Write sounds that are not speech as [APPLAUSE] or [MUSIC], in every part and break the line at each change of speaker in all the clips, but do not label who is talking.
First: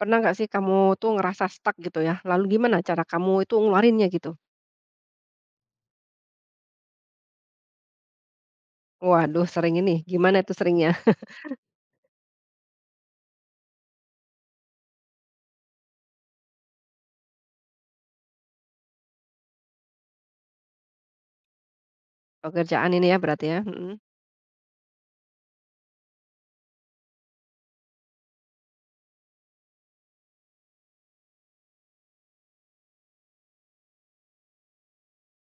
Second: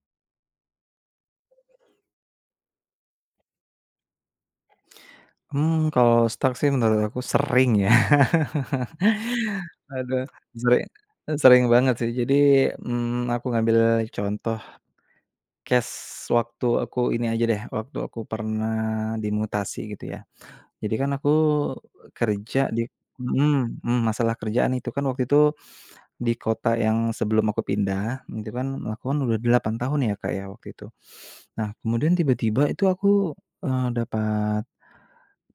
Pernah nggak sih kamu tuh ngerasa stuck gitu ya? Lalu gimana cara kamu itu ngeluarinnya gitu?
Kalau stuck sih menurut aku sering ya.
Waduh
[LAUGHS]
sering ini,
ada
gimana tuh
sering
seringnya? [LAUGHS]
Sering banget sih. Jadi, aku ngambil contoh case waktu aku ini aja deh, waktu aku pernah dimutasi gitu ya. Jadi kan aku kerja di.
Pekerjaan ini ya berarti ya?
Mhm.
Mhm.
Masalah kerjaan itu kan waktu itu di kota yang sebelum aku pindah, itu kan melakukan udah 8 tahun ya, Kak, ya waktu itu. Nah kemudian tiba-tiba itu aku, dapat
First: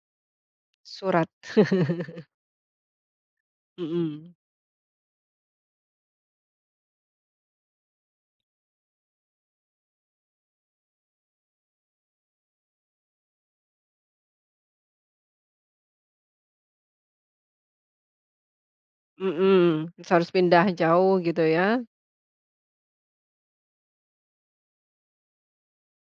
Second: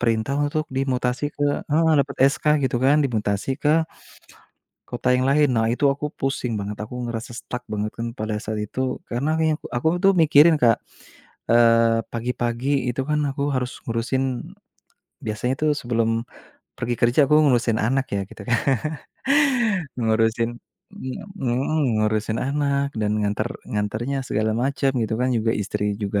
perintah untuk dimutasi
Surat.
ke, heeh, dapat
[LAUGHS]
SK gitu kan, dimutasi ke
Mhm.
kota yang lain. Nah, itu aku pusing banget, aku ngerasa stuck banget kan pada saat itu. Karena yang aku tuh mikirin, Kak, pagi-pagi itu kan aku harus ngurusin biasanya tuh sebelum pergi kerja aku ngurusin anak ya gitu kan. [LAUGHS]
Mhm. Terus harus
Ngurusin.
pindah jauh gitu ya?
Mhm, ngurusin anak dan nganter nganternya segala macam gitu kan, juga istri juga,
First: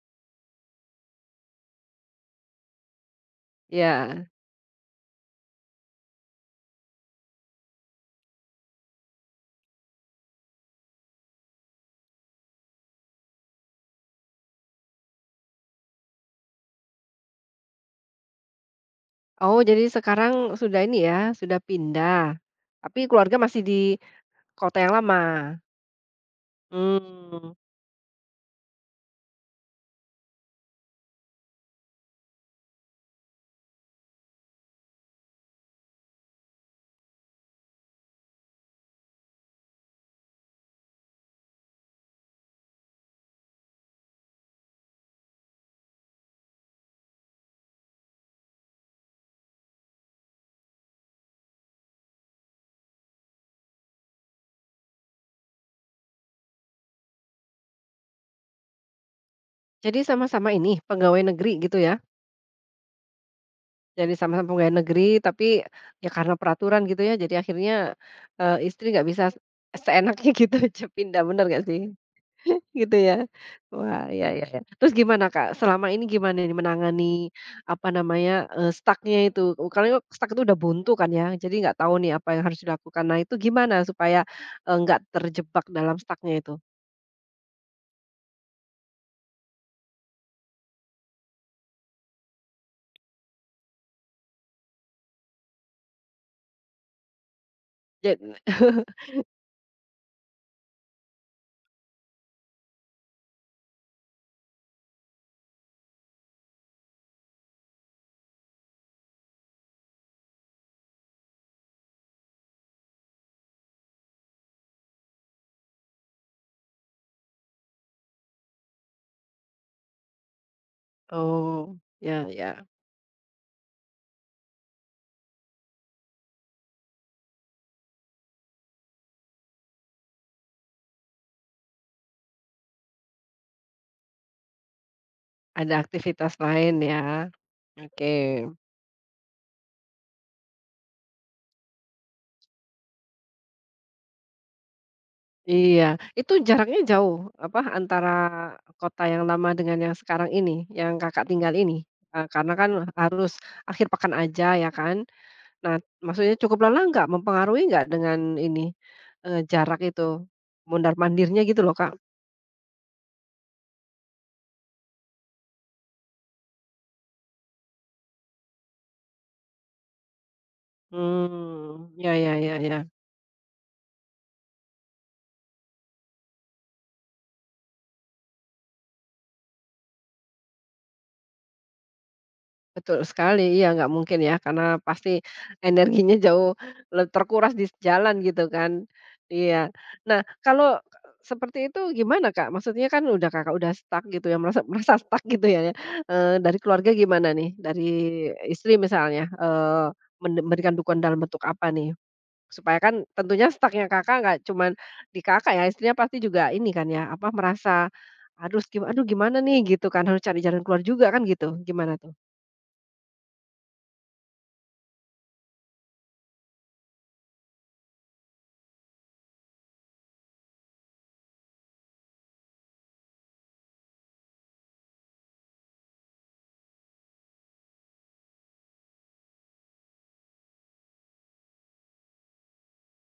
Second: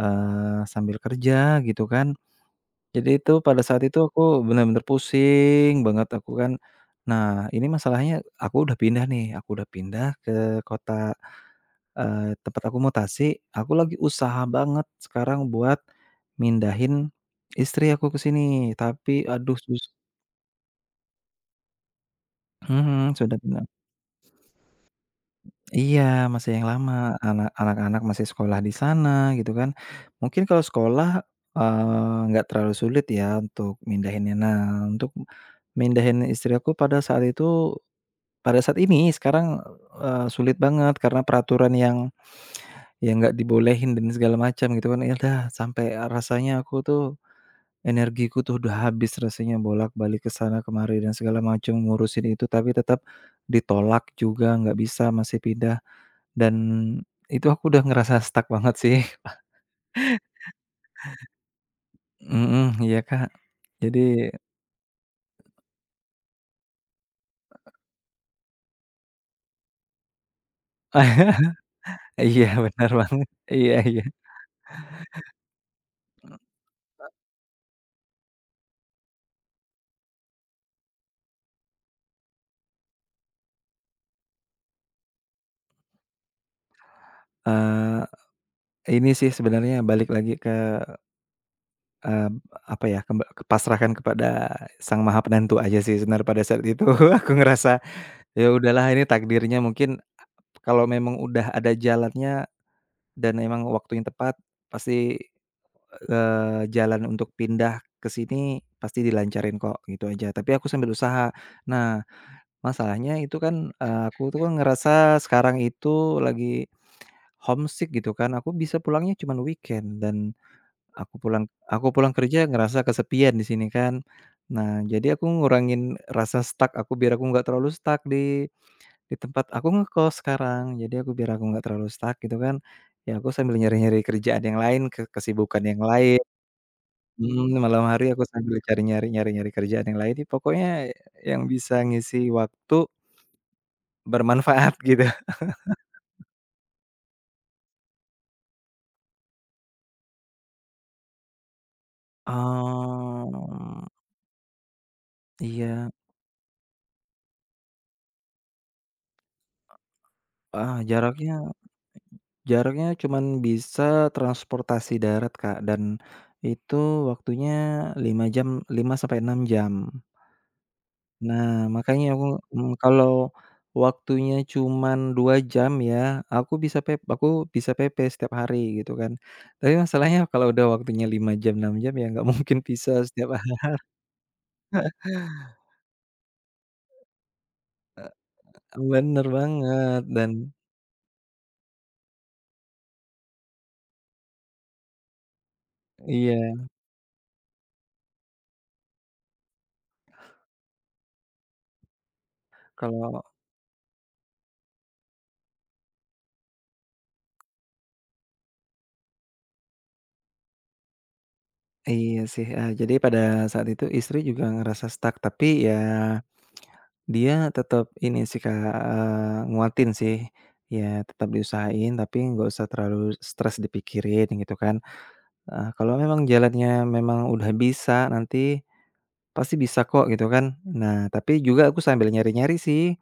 sambil kerja gitu kan. Jadi itu pada saat itu aku
Ya.
bener-bener pusing banget aku kan. Nah, ini masalahnya aku udah pindah nih, aku udah pindah ke kota, tempat aku mutasi, aku lagi usaha banget sekarang buat mindahin istri aku ke sini, tapi aduh
Oh
sus,
jadi sekarang sudah ini ya, sudah pindah, tapi
mhm,
keluarga
sudah
masih
pin.
di kota yang lama?
Iya, masih yang lama, anak
Mmm.
anak-anak masih sekolah di sana gitu kan. Mungkin kalau sekolah, nggak terlalu sulit ya untuk mindahinnya. Nah, untuk mindahin istri aku pada saat itu pada saat ini sekarang, sulit banget karena peraturan yang nggak dibolehin dan segala macam gitu kan. Ya udah sampai rasanya aku tuh energiku tuh udah habis rasanya bolak-balik ke sana kemari dan segala macam ngurusin itu, tapi tetap ditolak juga nggak bisa masih pindah. Dan itu aku udah ngerasa stuck banget sih. [LAUGHS]
Jadi sama-sama ini pegawai negeri gitu ya?
Mhm, iya, Kak. Jadi
Jadi sama-sama pegawai negeri, tapi ya karena peraturan gitu ya, jadi akhirnya, istri nggak bisa seenaknya [LAUGHS] gitu aja pindah, bener
[LAUGHS]
nggak sih?
iya, benar
Gitu ya?
banget. Iya, iya.
Wah, iya iya iya. Terus gimana, Kak, selama ini gimana nih menangani, apa namanya, stuck-nya itu? Karena stuck itu udah buntu kan ya, jadi nggak tahu nih apa yang harus dilakukan. Nah itu gimana supaya, nggak terjebak dalam stuck-nya itu?
Eee, ini sih sebenarnya balik lagi ke, eee, apa ya, kemba pasrahkan kepada Sang Maha Penentu aja sih sebenarnya pada saat itu. [LAUGHS] Aku ngerasa,
Jad
ya
[LAUGHS]
udahlah ini takdirnya mungkin kalau memang udah ada jalannya dan emang waktunya tepat, pasti, jalan untuk pindah ke sini pasti dilancarin kok, gitu aja. Tapi aku sambil usaha. Nah, masalahnya itu kan, aku tuh kan ngerasa sekarang itu lagi homesick gitu kan, aku bisa pulangnya cuman weekend dan aku pulang
oh,
aku pulang
ya
kerja
ya,
ngerasa kesepian di sini kan. Nah, jadi aku ngurangin rasa stuck aku biar aku nggak terlalu stuck di tempat aku ngekos sekarang. Jadi aku biar aku nggak terlalu stuck gitu kan, ya aku sambil nyari-nyari kerjaan yang lain, ke kesibukan
ada
yang lain.
aktivitas lain ya,
Mhm. Malam hari
oke.
aku sambil nyari-nyari kerjaan yang lain, ya pokoknya yang bisa ngisi waktu bermanfaat [LAUGHS] gitu.
Iya, itu jaraknya jauh, apa, antara kota yang lama dengan yang sekarang ini, yang Kakak tinggal ini? Eee, karena kan harus akhir
Oh,
pekan aja ya kan? Nah,
iya,
maksudnya cukup lelah nggak? Mempengaruhi nggak dengan ini, jarak itu?
ah,
Mondar-mandirnya
jaraknya
gitu loh, Kak.
jaraknya cuman bisa transportasi darat, Kak, dan itu waktunya 5 jam, 5 sampai 6 jam. Nah,
Mmm,
makanya
ya
aku,
ya ya ya.
kalau waktunya cuman 2 jam ya, aku bisa PP setiap hari gitu kan. Tapi masalahnya [LAUGHS] kalau udah waktunya 5 jam, 6 jam ya nggak mungkin bisa
Betul
setiap
sekali,
hari.
iya nggak mungkin ya, karena pasti energinya jauh terkuras di jalan gitu kan.
Bener
Iya.
banget
Nah,
dan.
kalau seperti itu gimana, Kak? Maksudnya kan Kakak udah stuck gitu ya, merasa merasa stuck gitu ya, dari
Iya.
keluarga gimana nih? Dari istri misalnya, memberikan dukungan dalam bentuk apa nih? Supaya kan
Kalau
tentunya stucknya Kakak nggak cuman di Kakak ya, istrinya pasti juga ini kan ya, apa, merasa, "Aduh aduh gimana nih?" Gitu kan, harus cari jalan keluar juga kan gitu, gimana tuh?
iya sih, jadi pada saat itu istri juga ngerasa stuck, tapi ya dia tetap ini sih, Kak, nguatin sih, ya tetap diusahain tapi nggak usah terlalu stres dipikirin gitu kan, kalau memang jalannya memang udah bisa nanti pasti bisa kok gitu kan. Nah, tapi juga aku sambil nyari-nyari sih,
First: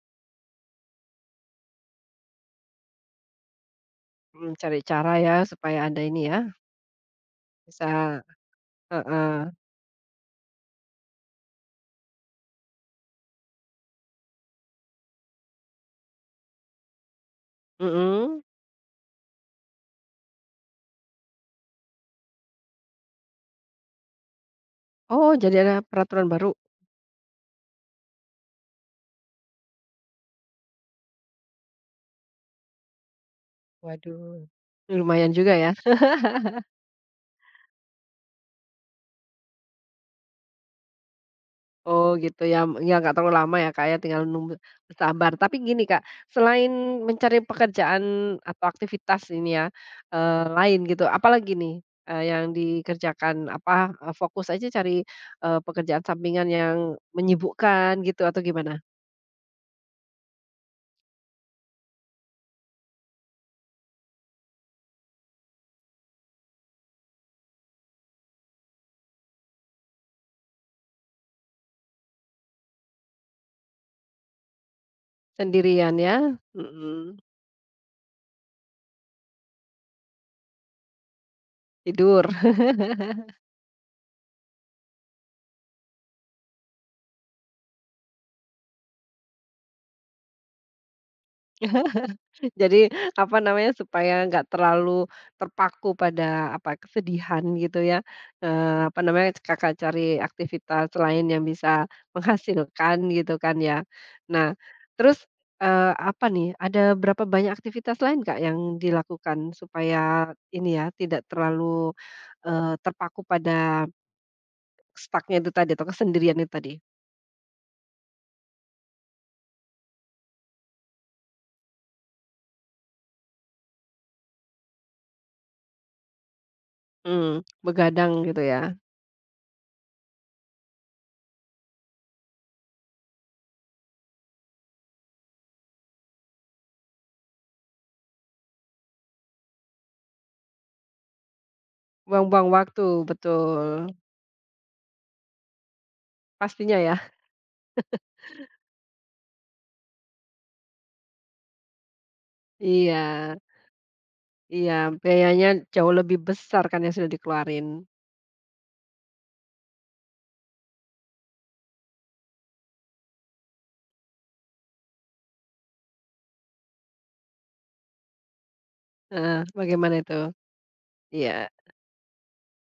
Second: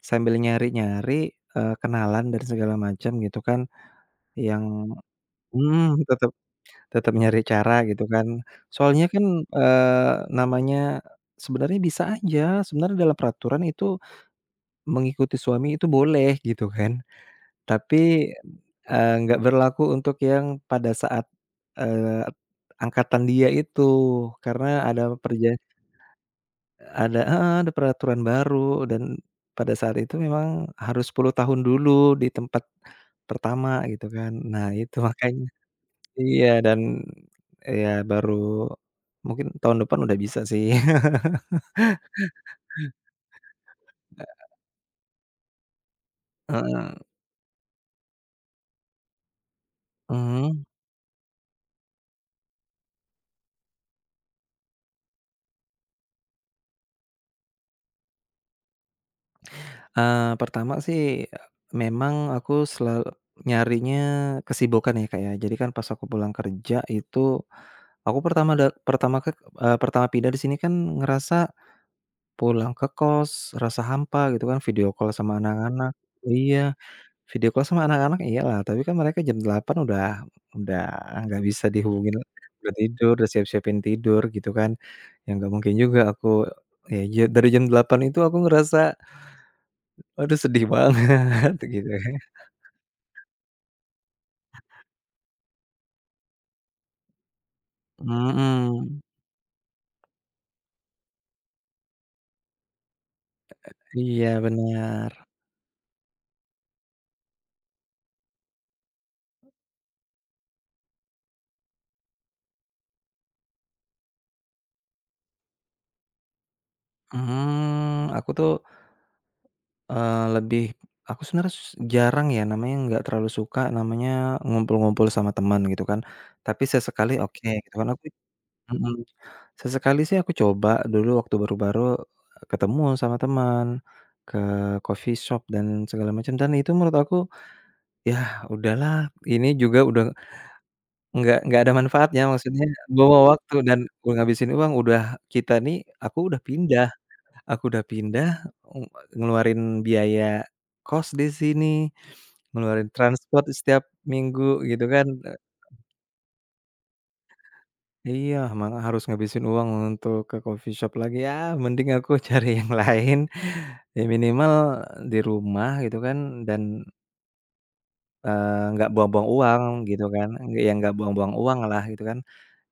sambil nyari-nyari, kenalan dan segala macam gitu kan
Mhm,
yang.
cari cara ya supaya ada
Mhm.
ini
tetap
ya,
tetap nyari cara
bisa
gitu kan. Soalnya kan,
heeh,
namanya sebenarnya bisa aja, sebenarnya dalam peraturan itu mengikuti suami itu boleh gitu kan. Tapi,
mhm.
nggak berlaku untuk yang pada saat, eee, angkatan dia itu. Karena
Oh, jadi ada peraturan baru?
ada, heeh, ada peraturan baru dan pada saat itu memang harus 10 tahun dulu di tempat pertama gitu kan.
Waduh,
Nah itu [LAUGHS]
lumayan
makanya.
juga ya.
Iya, dan ya baru mungkin tahun depan udah bisa sih. [LAUGHS]
Oh gitu ya, ya nggak terlalu lama ya, Kak, ya, tinggal nunggu bersabar. Tapi gini, Kak, selain
Heeh,
mencari pekerjaan atau aktivitas ini ya,
mhm.
lain gitu, apalagi nih, yang dikerjakan? Apa, fokus aja cari, pekerjaan sampingan yang menyibukkan gitu atau gimana?
Pertama sih memang aku selalu nyarinya kesibukan ya, Kak, ya. Jadi kan pas aku pulang kerja itu aku pertama da pertama ke eee, pertama pindah di sini kan ngerasa pulang ke kos, rasa hampa gitu kan, video call sama anak-anak.
Sendirian ya?
Iya.
Mhm,
Video call sama anak-anak iyalah, tapi kan mereka jam 8 udah nggak bisa dihubungin,
tidur.
udah tidur, udah siap-siapin tidur gitu kan. Ya nggak mungkin juga aku, ya ja dari jam 8 itu aku ngerasa, aduh sedih banget [LAUGHS] gitu ya.
Jadi, apa namanya, supaya nggak terlalu terpaku pada, apa, kesedihan gitu ya, apa
Mhm,
namanya, Kakak cari aktivitas lain yang bisa menghasilkan gitu kan ya.
iya
Nah,
benar.
terus, apa nih, ada berapa banyak aktivitas lain, Kak, yang dilakukan supaya ini ya, tidak terlalu, terpaku pada stucknya itu tadi atau kesendirian itu tadi?
Aku tuh, lebih aku sebenarnya jarang ya namanya nggak terlalu suka namanya ngumpul-ngumpul sama teman gitu kan, tapi sesekali
Hmm,
oke gitu kan aku.
begadang gitu ya,
Mhm. Sesekali sih aku coba dulu waktu baru-baru, eh, ketemu sama teman, ke coffee shop dan segala macam dan itu menurut aku, ya udahlah ini juga udah nggak ada manfaatnya,
buang-buang
maksudnya
waktu,
buang waktu dan
betul,
ngabisin uang udah kita nih aku udah
pastinya
pindah,
ya.
aku udah pindah, eee, ngeluarin biaya kos di sini, ngeluarin
Iya.
transport setiap minggu
Iya,
gitu kan.
biayanya jauh lebih besar kan yang sudah dikeluarin.
Iya, malah harus ngabisin uang untuk ke coffee shop lagi, ya mending aku [LAUGHS] cari yang lain, ya minimal di rumah gitu kan dan, nggak buang-buang
Heeh,
uang
bagaimana
gitu
itu?
kan. Ya nggak buang-buang
Iya,
uang lah gitu kan.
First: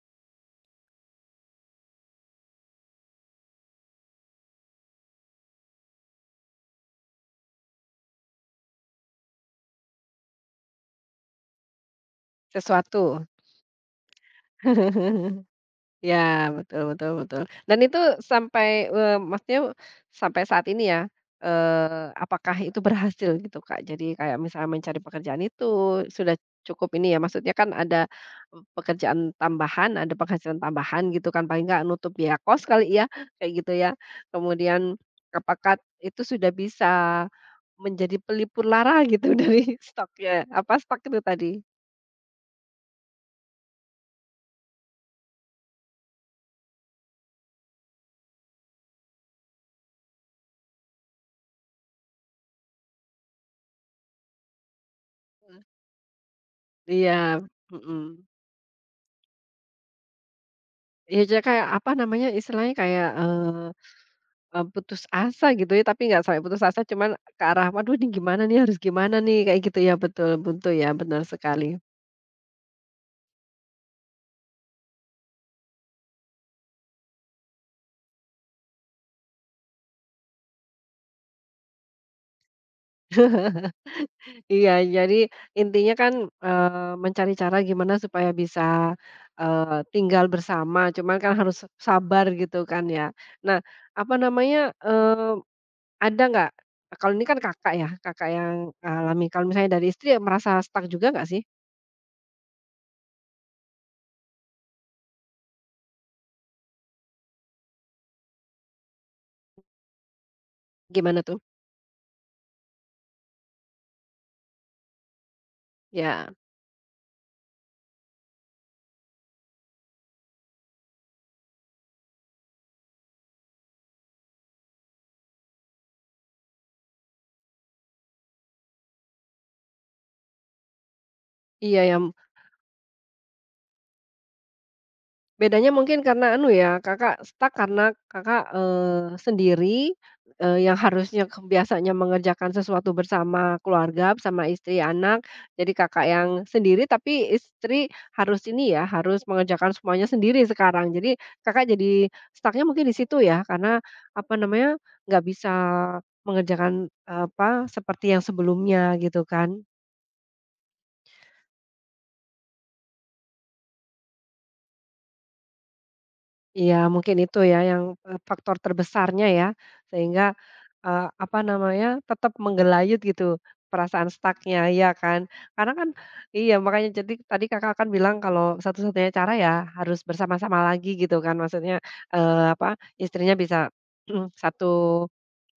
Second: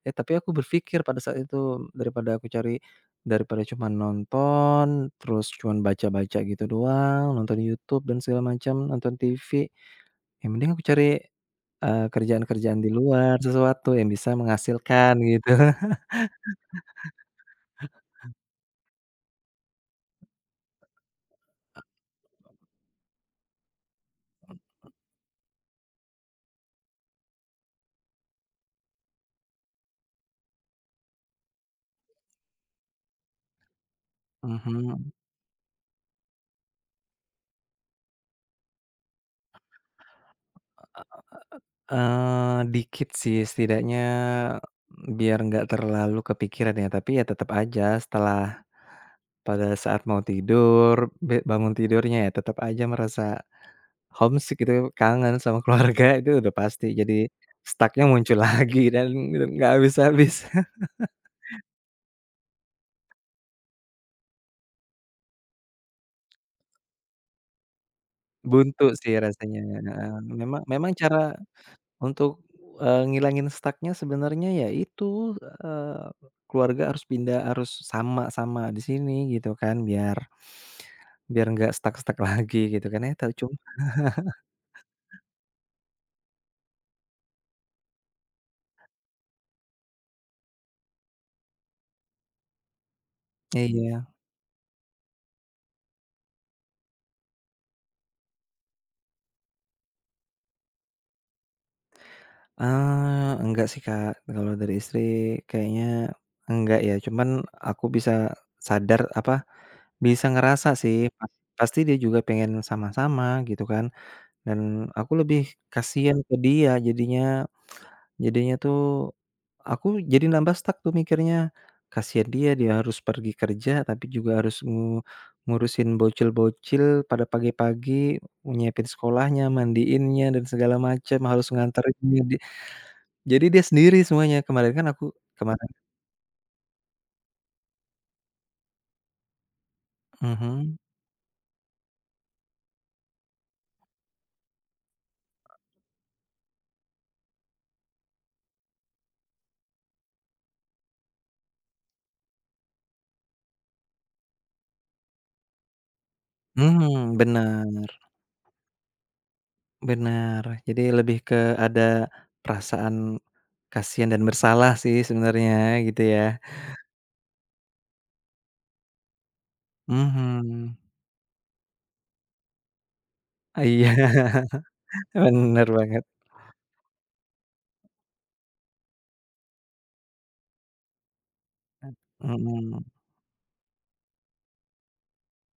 Eh, tapi aku berpikir pada saat itu daripada aku cari daripada cuma nonton, terus cuman baca-baca gitu doang, nonton YouTube dan segala macam, nonton TV, ya mending aku cari, kerjaan-kerjaan di
sesuatu.
luar, sesuatu yang bisa menghasilkan
[LAUGHS]
gitu.
Iya, betul betul betul. Dan itu sampai, maksudnya sampai saat ini ya, apakah itu berhasil gitu, Kak? Jadi kayak misalnya mencari pekerjaan itu sudah cukup ini ya, maksudnya kan ada pekerjaan tambahan, ada penghasilan tambahan gitu kan, paling nggak nutup biaya kos kali ya, kayak gitu ya. Kemudian
[LAUGHS]
apakah itu sudah bisa menjadi pelipur lara gitu [LAUGHS] dari stoknya, apa, stok itu tadi?
Dikit sih setidaknya biar nggak terlalu kepikiran ya, tapi ya tetap aja setelah pada saat mau tidur, bangun tidurnya ya tetap aja merasa homesick gitu, kangen
Mmm.
sama [LAUGHS] keluarga itu udah pasti. Jadi
Iya,
stuck-nya
mhm.
muncul lagi dan nggak habis-habis. [LAUGHS]
Ya jadi kayak, apa namanya, istilahnya kayak, eee eee, putus asa gitu ya, tapi nggak sampai putus asa, cuman ke arah, "Waduh ini gimana nih, harus
Buntu sih
gimana nih?"
rasanya,
Kayak gitu ya,
heeh.
betul
Memang
betul ya,
memang
benar
cara
sekali.
untuk, ngilangin stuck-nya sebenarnya ya itu, keluarga harus pindah, harus sama-sama di sini gitu kan biar biar nggak stuck-stuck [LAUGHS] lagi gitu kan ya, tau cum
Iya, jadi intinya kan, mencari cara gimana supaya bisa, tinggal bersama, cuman kan harus sabar gitu kan ya. Nah,
iya,
apa namanya, eh, ada nggak, kalau ini kan Kakak ya, Kakak yang alami, kalau misalnya dari istri ya merasa stuck juga nggak sih?
enggak sih, Kak, kalau dari istri kayaknya enggak ya, cuman aku bisa sadar apa, bisa ngerasa sih
Gimana tuh?
pasti dia juga pengen sama-sama gitu kan dan aku lebih kasihan
Ya.
ke dia jadinya. Jadinya tuh, aku jadi nambah stuck tuh mikirnya, kasihan dia, dia harus pergi kerja tapi juga harus ngurusin bocil-bocil pada pagi-pagi, nyiapin sekolahnya, mandiinnya, dan segala macam, harus
Iya ya.
nganterin di, jadi dia sendiri semuanya. Kemarin kan aku kemarin.
Bedanya mungkin karena anu ya, Kakak stuck karena Kakak, sendiri, yang
Mhm,
harusnya biasanya mengerjakan sesuatu bersama keluarga, sama istri, anak, jadi Kakak yang sendiri tapi istri harus ini ya, harus mengerjakan semuanya sendiri sekarang. Jadi Kakak jadi stucknya mungkin di situ ya, karena apa namanya, nggak bisa mengerjakan,
mhm.
apa,
Bener,
seperti yang sebelumnya gitu kan.
bener. Jadi lebih ke ada perasaan kasihan dan bersalah sih sebenarnya gitu ya.
Iya, mungkin itu ya yang, faktor terbesarnya ya, sehingga,
Mhm.
apa namanya, tetap menggelayut gitu perasaan
Iya,
stucknya ya kan?
[LAUGHS] bener
Karena kan
banget.
iya, makanya jadi tadi Kakak kan bilang kalau satu-satunya cara ya harus bersama-sama lagi gitu kan, maksudnya, apa,
Mhm.
istrinya bisa [CLEARS THROAT] satu,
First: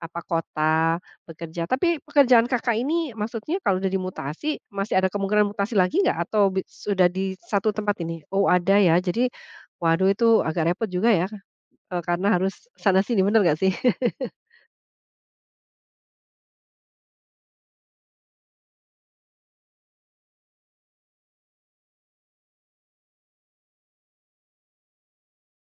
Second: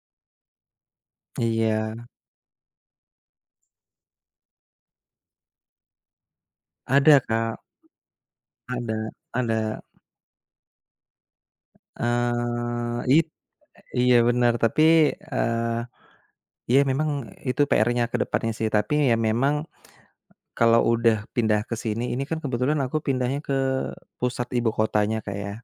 apa, kota bekerja.
Iya,
Tapi pekerjaan Kakak ini maksudnya kalau udah dimutasi, masih ada kemungkinan mutasi lagi nggak? Atau sudah
ada,
di
Kak,
satu tempat ini? Oh ada ya,
ada
jadi
ada,
waduh itu agak repot juga ya, karena harus
eee,
sana sini
it
bener nggak sih?
iya bener, tapi, eee, ya memang itu PR-nya ke depannya sih, tapi ya memang kalau udah pindah ke sini, ini kan kebetulan aku pindahnya ke pusat ibu kotanya, Kak, ya,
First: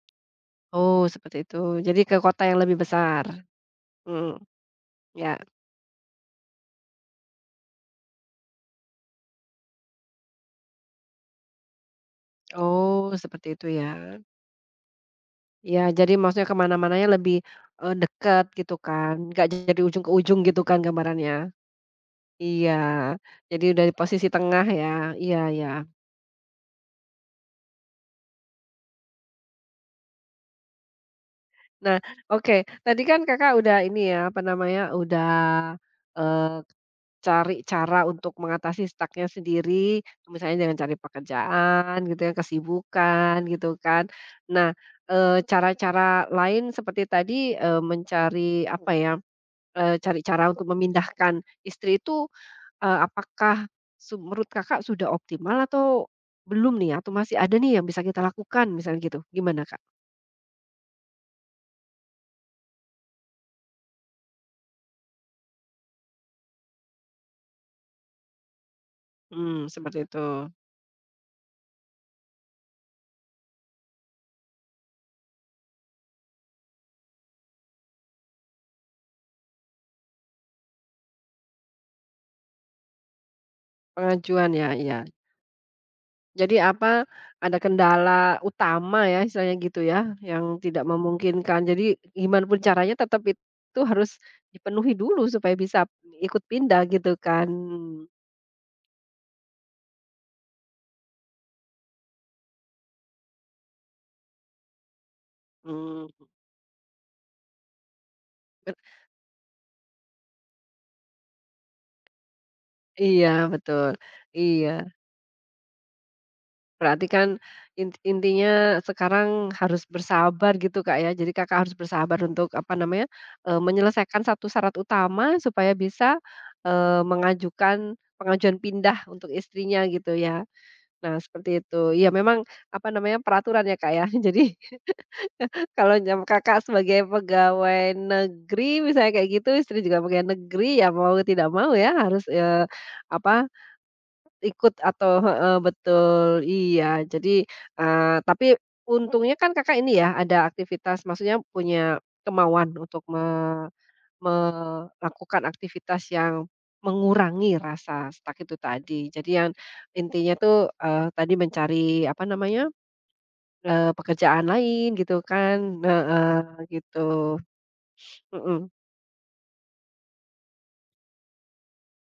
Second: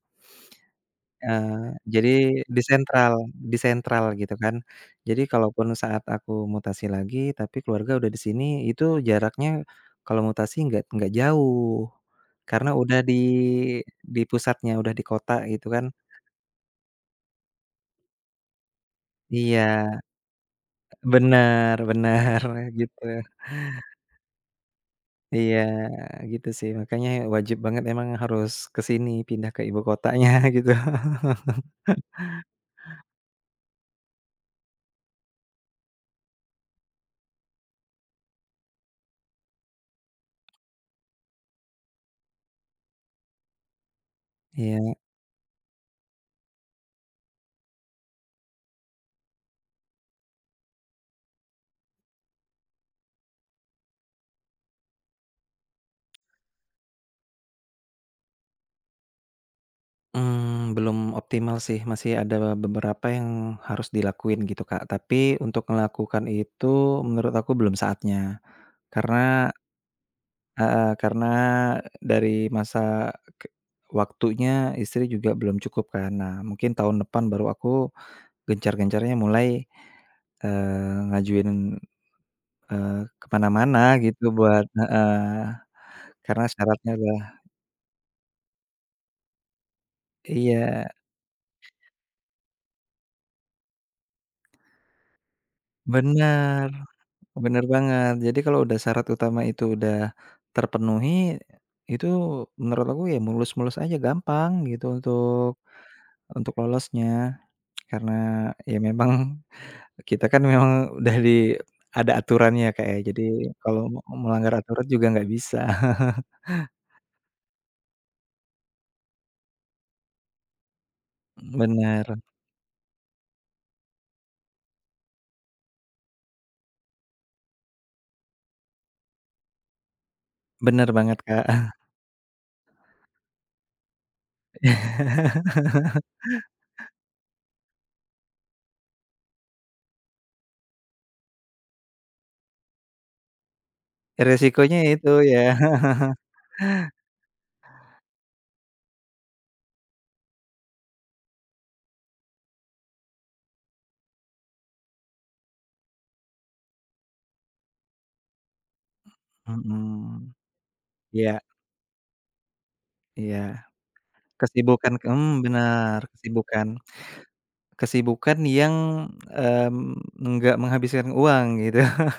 Oh seperti itu,
eee,
jadi
jadi
ke kota yang
di
lebih
sentral,
besar?
di sentral gitu
Mhm,
kan. Jadi
ya.
kalaupun saat aku mutasi lagi, tapi keluarga udah di sini, itu jaraknya kalau mutasi nggak jauh, karena udah
Oh
di
seperti itu ya.
di pusatnya, udah di kota gitu
Ya
kan.
jadi maksudnya ke mana-mananya lebih, dekat gitu kan, nggak dari
Iya,
ujung ke ujung gitu kan gambarannya?
bener, bener,
Iya,
[LAUGHS] gitu.
jadi dari posisi tengah ya, iya
Iya,
iya.
gitu sih, makanya wajib banget emang harus ke sini, pindah ke ibu kotanya [LAUGHS] gitu.
Nah, oke, tadi kan Kakak udah ini ya, apa namanya, udah, eee cari cara untuk mengatasi stuck sendiri, misalnya dengan cari pekerjaan gitu ya, kesibukan gitu kan. Nah,
Iya,
cara-cara lain seperti tadi, mencari apa ya, cari cara untuk memindahkan istri itu, apakah menurut Kakak sudah optimal atau belum nih? Atau masih ada nih yang bisa kita lakukan misalnya gitu, gimana Kak?
belum optimal sih, masih ada beberapa yang harus dilakuin gitu, Kak. Tapi untuk melakukan itu menurut aku belum saatnya. Karena,
Hmm, seperti itu,
heeh, dari masa ke waktunya istri juga belum cukup kan. Nah, mungkin tahun depan baru aku gencar-gencarnya mulai, ngajuin. Ke mana-mana gitu
pengajuan
buat,
ya, iya.
heeh, karena
Jadi
syaratnya
apa,
udah.
ada kendala utama ya istilahnya gitu ya, yang tidak
Iya,
memungkinkan. Jadi gimana pun caranya tetap itu harus dipenuhi dulu supaya bisa ikut
bener,
pindah gitu kan.
bener banget. Jadi kalau udah syarat utama itu udah terpenuhi, itu menurut aku ya mulus-mulus aja, gampang gitu untuk
Mmm,
untuk lolosnya. Karena
bet
ya memang [LAUGHS] kita kan memang udah ada aturannya, Kak, ya, jadi
iya
kalau
betul,
melanggar
iya.
aturan juga nggak bisa.
Berarti kan intinya sekarang harus bersabar gitu, Kak, ya. Jadi Kakak
[LAUGHS]
harus
Bener,
bersabar untuk apa namanya, menyelesaikan satu syarat utama supaya bisa, mengajukan pengajuan pindah untuk istrinya gitu ya.
bener
Nah,
banget,
seperti
Kak.
itu. Ya memang, apa namanya, peraturan ya, Kak, ya. [LAUGHS] Jadi
[LAUGHS]
kalau jam Kakak sebagai pegawai negeri misalnya kayak gitu, istri juga pegawai negeri, ya mau tidak mau ya harus, apa, ikut
Resikonya itu
atau
ya,
heeh, betul, iya. Jadi, tapi untungnya kan Kakak ini ya ada aktivitas, maksudnya punya kemauan untuk melakukan aktivitas yang mengurangi rasa stuck itu tadi. Jadi
[LAUGHS]
yang
mhm.
intinya tuh, tadi
Iya.
mencari, apa namanya,
Iya,
Pekerjaan lain
kesibukan,
gitu kan,
bener,
heeh,
kesibukan,
gitu,
kesibukan
mhm,
yang, enggak menghabiskan uang gitu. [LAUGHS]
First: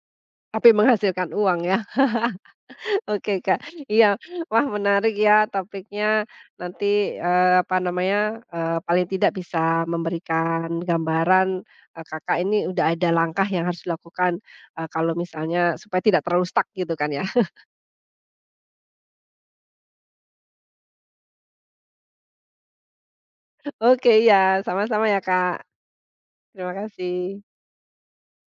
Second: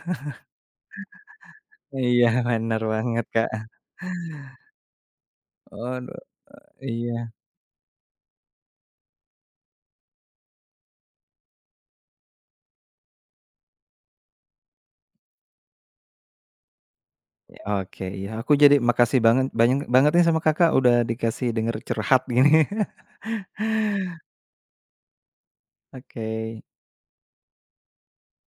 tapi menghasilkan uang ya.
Iya, bener
[LAUGHS]
banget,
Oke,
Kak.
Kak, iya, wah menarik ya topiknya
Waduh,
nanti,
iya.
apa namanya, paling tidak bisa memberikan gambaran, Kakak ini udah ada langkah yang harus dilakukan, kalau misalnya supaya tidak terlalu stuck gitu kan ya.
Oke, iya, aku jadi makasih banget, banyak banget nih sama Kakak udah dikasih denger curhat gini. [LAUGHS]
[LAUGHS] Oke, iya, sama-sama ya, Kak,
Oke.
terima kasih.